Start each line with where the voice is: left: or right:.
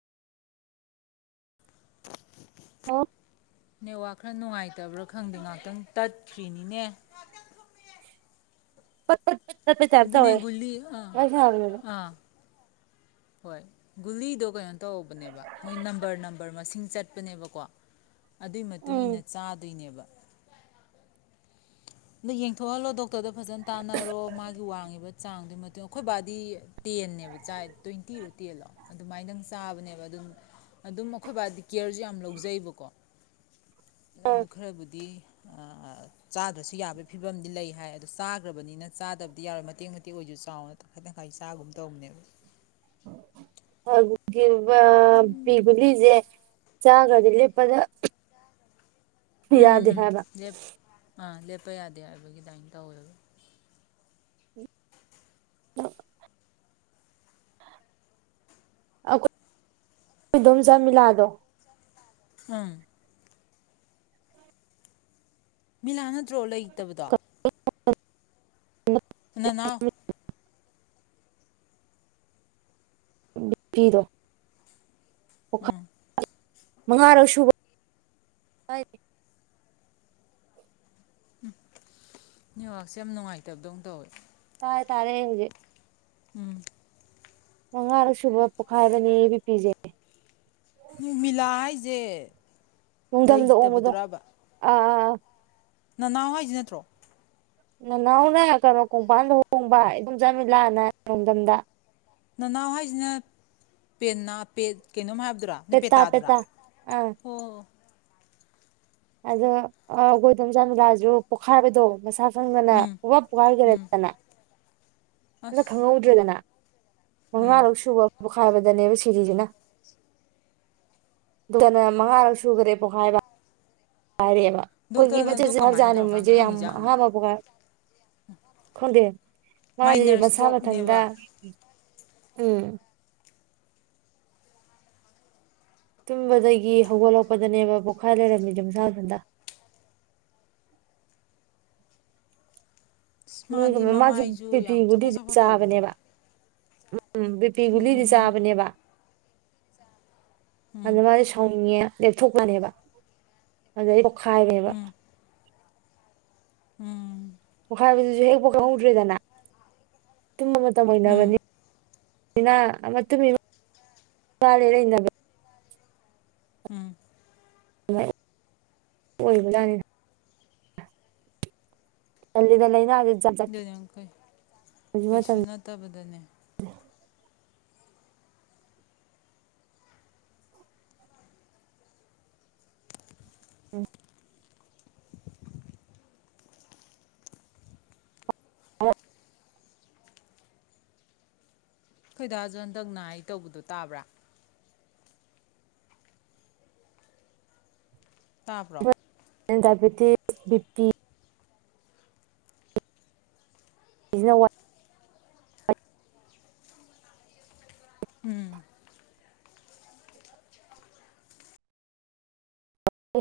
right: ꯑꯣ
left: ꯅ‌ꯦꯠꯋꯥꯔꯛ ꯈꯔ ꯅꯨꯡꯉꯥꯏꯇꯕ꯭ꯔꯥ ꯈꯪꯗꯦ ꯉꯍꯥꯛꯇꯪ ꯇꯠꯈ꯭ꯔꯤꯅꯤꯅꯦ
right: ꯄꯠ ꯄꯠ ꯄꯠ ꯄꯠ ꯇꯥꯏꯞ
left: ꯑꯗꯨꯅꯦ
right: ꯇꯧꯋꯦ
left: ꯒꯨꯂꯤ ꯑꯥ
right: [unintelligible]
left: ꯑꯥ ꯍꯣꯏ ꯒꯨꯂꯤꯗꯣ ꯀꯩꯅꯣ ꯇꯧꯕꯅꯦꯕ ꯃꯣꯏ ꯅꯝꯕꯔ ꯅꯝꯕꯔ ꯃꯁꯤꯡ ꯆꯠꯄꯅꯦꯕꯀꯣ ꯑꯗꯨꯏ ꯃꯇꯨꯡ ꯏꯟꯅ
right: ꯎꯝ
left: ꯆꯥꯗꯣꯏꯅꯦꯕ ꯅ ꯌꯦꯡꯊꯣꯛꯍꯜꯂꯣ ꯗꯣꯛ ꯗꯣꯛꯇꯔꯗ ꯐꯖꯅ ꯇꯥꯟꯅꯔꯣ ꯃꯥꯒꯤ ꯋꯥꯡꯉꯤꯕ ꯆꯥꯡꯗꯨ ꯑꯩꯈꯣꯏ ꯕꯥꯗꯤ ꯇꯦꯟꯅꯦꯕ ꯆꯥꯏ ꯇ꯭ꯋꯦꯟꯇꯤꯔꯣ ꯇꯦꯜꯂꯣ ꯑꯗꯨꯃꯥꯏꯅꯗꯪ ꯆꯥꯕꯅꯦꯕ ꯑꯗꯨꯝ ꯑꯗꯨꯝ ꯑꯩꯈꯣꯏ ꯕꯥꯗꯤ ꯀꯦꯌꯔꯁꯨ ꯌꯥꯝ ꯂꯧꯖꯩꯑꯦꯕꯀꯣ ꯑꯗꯨ ꯈꯔꯕꯨꯗꯤ ꯑ ꯆꯥ ꯑꯁꯨ ꯌꯥꯕꯒꯤ ꯐꯤꯕꯝꯗꯤ ꯂꯩ ꯍꯥꯏ ꯑꯗꯣ ꯆꯥꯈ꯭ꯔꯕꯅꯤꯅ ꯆꯥꯗꯕꯗꯤ ꯌꯥꯔꯣꯏ ꯃꯇꯦꯛ ꯃꯇꯦꯛ ꯑꯣꯏꯁꯨ ꯆꯥꯎꯅ ꯇꯪꯈꯥꯏ ꯇꯪꯈꯥꯏ ꯆꯥꯒꯨꯝ ꯇꯧꯕꯅꯦꯕ
right: ꯍꯒꯤ ꯑ ꯄꯕꯤꯒꯂꯤꯁꯦ ꯆꯒꯗ ꯂꯩꯄꯗ
left: ꯎꯝ ꯎꯝ
right: ꯌꯥꯗꯦ
left: ꯎꯝ
right: ꯍꯥꯏꯕ
left: ꯂꯦꯞ ꯑꯥ ꯂꯦꯞꯄ ꯌꯥꯗꯦ ꯍꯥꯏꯕꯒꯤꯗꯥꯏ ꯇꯧꯋꯦꯕ
right: ꯑ ꯑꯈꯣꯏꯗꯣꯝꯆꯥ ꯃꯤꯂꯥꯗꯣ꯫
left: ꯑꯝ ꯃꯤꯂꯥꯅ ꯅꯠꯇ꯭ꯔꯣ ꯂꯩꯩ ꯂꯩꯇꯕꯗꯣ
right: [inaudible]
left: ꯅꯅꯥꯎ
right: ꯕꯤꯄꯤꯗꯣ
left: ꯎꯝ
right: [unintelligible] ꯃꯉꯥꯔꯛꯁꯨꯕ
left: ꯎꯝ ꯅꯦꯠꯋꯥꯀꯁꯦ ꯌꯥꯝ ꯅꯨꯡꯉꯥꯏꯇꯕꯗꯧꯅ ꯇꯧꯋꯦ
right: ꯇꯥꯔꯦ ꯇꯥꯔꯦ ꯑꯩ ꯍꯧꯖꯤꯛ
left: ꯎꯝ
right: ꯃꯉꯥꯔꯛ ꯁꯨꯕ ꯄꯣꯛꯈꯥꯏꯕꯅꯦꯌꯦ ꯕꯤ ꯄꯤꯖꯦ
left: ꯅꯨꯃꯤꯂꯥ ꯍꯥꯏꯁꯦ
right: ꯅꯨꯡꯊꯝꯗ ꯑꯣꯡꯕꯗꯣ
left: ꯂꯩꯇꯕꯗꯨꯔꯕ
right: ꯑꯥ ꯑꯥ [inaudible]
left: ꯅꯅꯥꯎ ꯍꯥꯏꯁꯤ ꯅꯠꯇ꯭ꯔꯣ
right: ꯅꯅꯥꯎꯅ ꯀꯩꯅꯣ ꯀꯣꯡꯄꯥꯟꯗ ꯑꯣꯡꯕ ꯏꯗꯣꯝꯆꯥ ꯃꯤꯂꯥꯅ ꯔꯗꯝꯗ
left: ꯅꯅꯥꯎ ꯍꯥꯏꯁꯤꯅ ꯄꯅꯥ ꯄꯦꯀꯩꯅꯣꯝ ꯍꯥꯏꯕ ꯅꯨ ꯄꯦꯇꯥ ꯑꯗꯨ꯭ꯔ
right: ꯑꯥ
left: ꯑꯣ
right: ꯑꯗꯣ ꯑꯩꯈꯣꯏꯗꯣꯝꯆꯥꯥ ꯃꯤꯂꯥꯁꯨ ꯄꯣꯛꯈꯥꯏꯕꯗꯣ ꯃꯁꯥ ꯁꯪꯗꯅ
left: ꯎꯝ
right: ꯄꯨ
left: ꯎꯝ
right: ꯄꯨꯈꯥꯏꯈꯔꯦꯗꯅ ꯑꯝꯇ
left: ꯑꯁ
right: ꯈꯪꯍꯧꯗ꯭ꯔꯦꯗꯅ
left: ꯎꯝ
right: ꯃꯉꯥꯔꯛ ꯁꯨꯕ ꯄꯣꯛꯈꯥꯏꯕꯗꯅꯦꯕ ꯁꯤꯔꯤꯁꯤꯅ ꯗꯣꯛꯇꯔꯅ ꯃꯉꯥꯔꯛ ꯁꯨꯈ꯭ꯔꯦ ꯄꯣꯛꯈꯥꯏꯕ꯫ ꯄꯥꯏꯔꯛꯑꯦꯕ ꯑꯩꯈꯣꯏꯒꯤ
left: ꯗꯣꯛꯇꯔꯅ
right: ꯃꯆꯠ
left: ꯑꯗꯣ
right: ꯃꯆꯠ ꯍꯥꯛ
left: ꯀꯃꯥꯏꯅ
right: ꯆꯥꯅꯤ
left: ꯇꯧꯔꯀꯥꯟ
right: ꯃꯣꯏꯁꯦ ꯌꯥꯝ
left: ꯈꯪꯉꯤꯖꯥꯠꯅꯣ
right: ꯑꯍꯥꯕ ꯄꯣꯈꯥꯏ ꯈꯪꯗꯦ ꯃꯥꯁꯦ
left: ꯃꯥꯏꯅꯔ
right: ꯃꯁꯥ ꯃꯊꯟꯗ
left: ꯏꯁꯇ꯭ꯔꯣꯛꯅꯦꯕ
right: ꯎꯝ ꯇꯨꯝꯕꯗꯒꯤ ꯍꯧꯒꯠꯂꯛꯄꯗꯅꯦꯕ ꯄꯣꯛꯈꯥꯏ ꯂꯩꯔꯝꯃꯤꯗ ꯃꯁꯥꯃꯊꯟꯇ
left: ꯑꯁ
right: ꯅꯣꯏꯒ
left: ꯃꯥꯗꯤ
right: ꯃꯁꯨ ꯕꯤ
left: ꯃꯃꯥꯏꯁꯨ ꯌꯥꯝ
right: ꯄꯤꯒꯨꯂꯤꯗꯤ
left: ꯆꯄꯣꯠ
right: ꯗꯨꯝ
left: ꯆꯄꯣꯠ ꯇꯧꯕꯗꯣ
right: ꯆꯥꯕꯅꯦꯕ ꯎꯝ ꯕꯤꯄꯤ ꯒꯨꯂꯤꯗꯤ
left: ꯎꯝ
right: ꯆꯥꯕꯅꯦꯕ
left: ꯎꯝ
right: ꯑꯥꯗ ꯃꯥꯗꯤꯗꯤ ꯁꯥꯎꯅꯤꯡꯉꯦ ꯂꯦꯞꯊꯣꯛꯄꯅꯦꯕ ꯑꯗꯩ ꯄꯣꯛꯈꯥꯏꯔꯦꯕ
left: ꯎꯝ ꯎꯝ
right: ꯄꯈꯥꯏ ꯍꯥꯏꯕꯗꯨꯁꯨ ꯍꯦꯛ ꯄꯈꯥꯏ ꯎꯗ꯭ꯔꯦꯗꯅ ꯇꯨꯝꯕ ꯃꯇꯝ
left: ꯎꯝ
right: ꯑꯣꯏꯅꯕꯅꯤ ꯅꯥ ꯃ ꯃꯇꯨꯡ ꯏꯃ ꯏꯕ
left: ꯎꯝ
right: ꯑꯣꯏꯕꯖꯥꯅꯤꯅ ꯑꯜꯗꯩꯅ
left: ꯗꯣꯏꯅ ꯀꯩꯁꯨ
right: ꯃꯇꯝ
left: ꯅꯠꯇꯕꯗꯅꯦ
right: ꯎꯝ
left: ꯈꯣꯏꯗꯥꯖꯣ ꯍꯟꯗꯛꯅ ꯑꯩ ꯇꯧꯕꯗꯣ ꯇꯥꯕ꯭ꯔꯥ ꯇꯥꯄ꯭ꯔꯣ
right: ꯇꯄꯦꯗꯤ ꯕꯤ ꯄꯤ ꯏꯖꯤꯅ
left: ꯎꯝ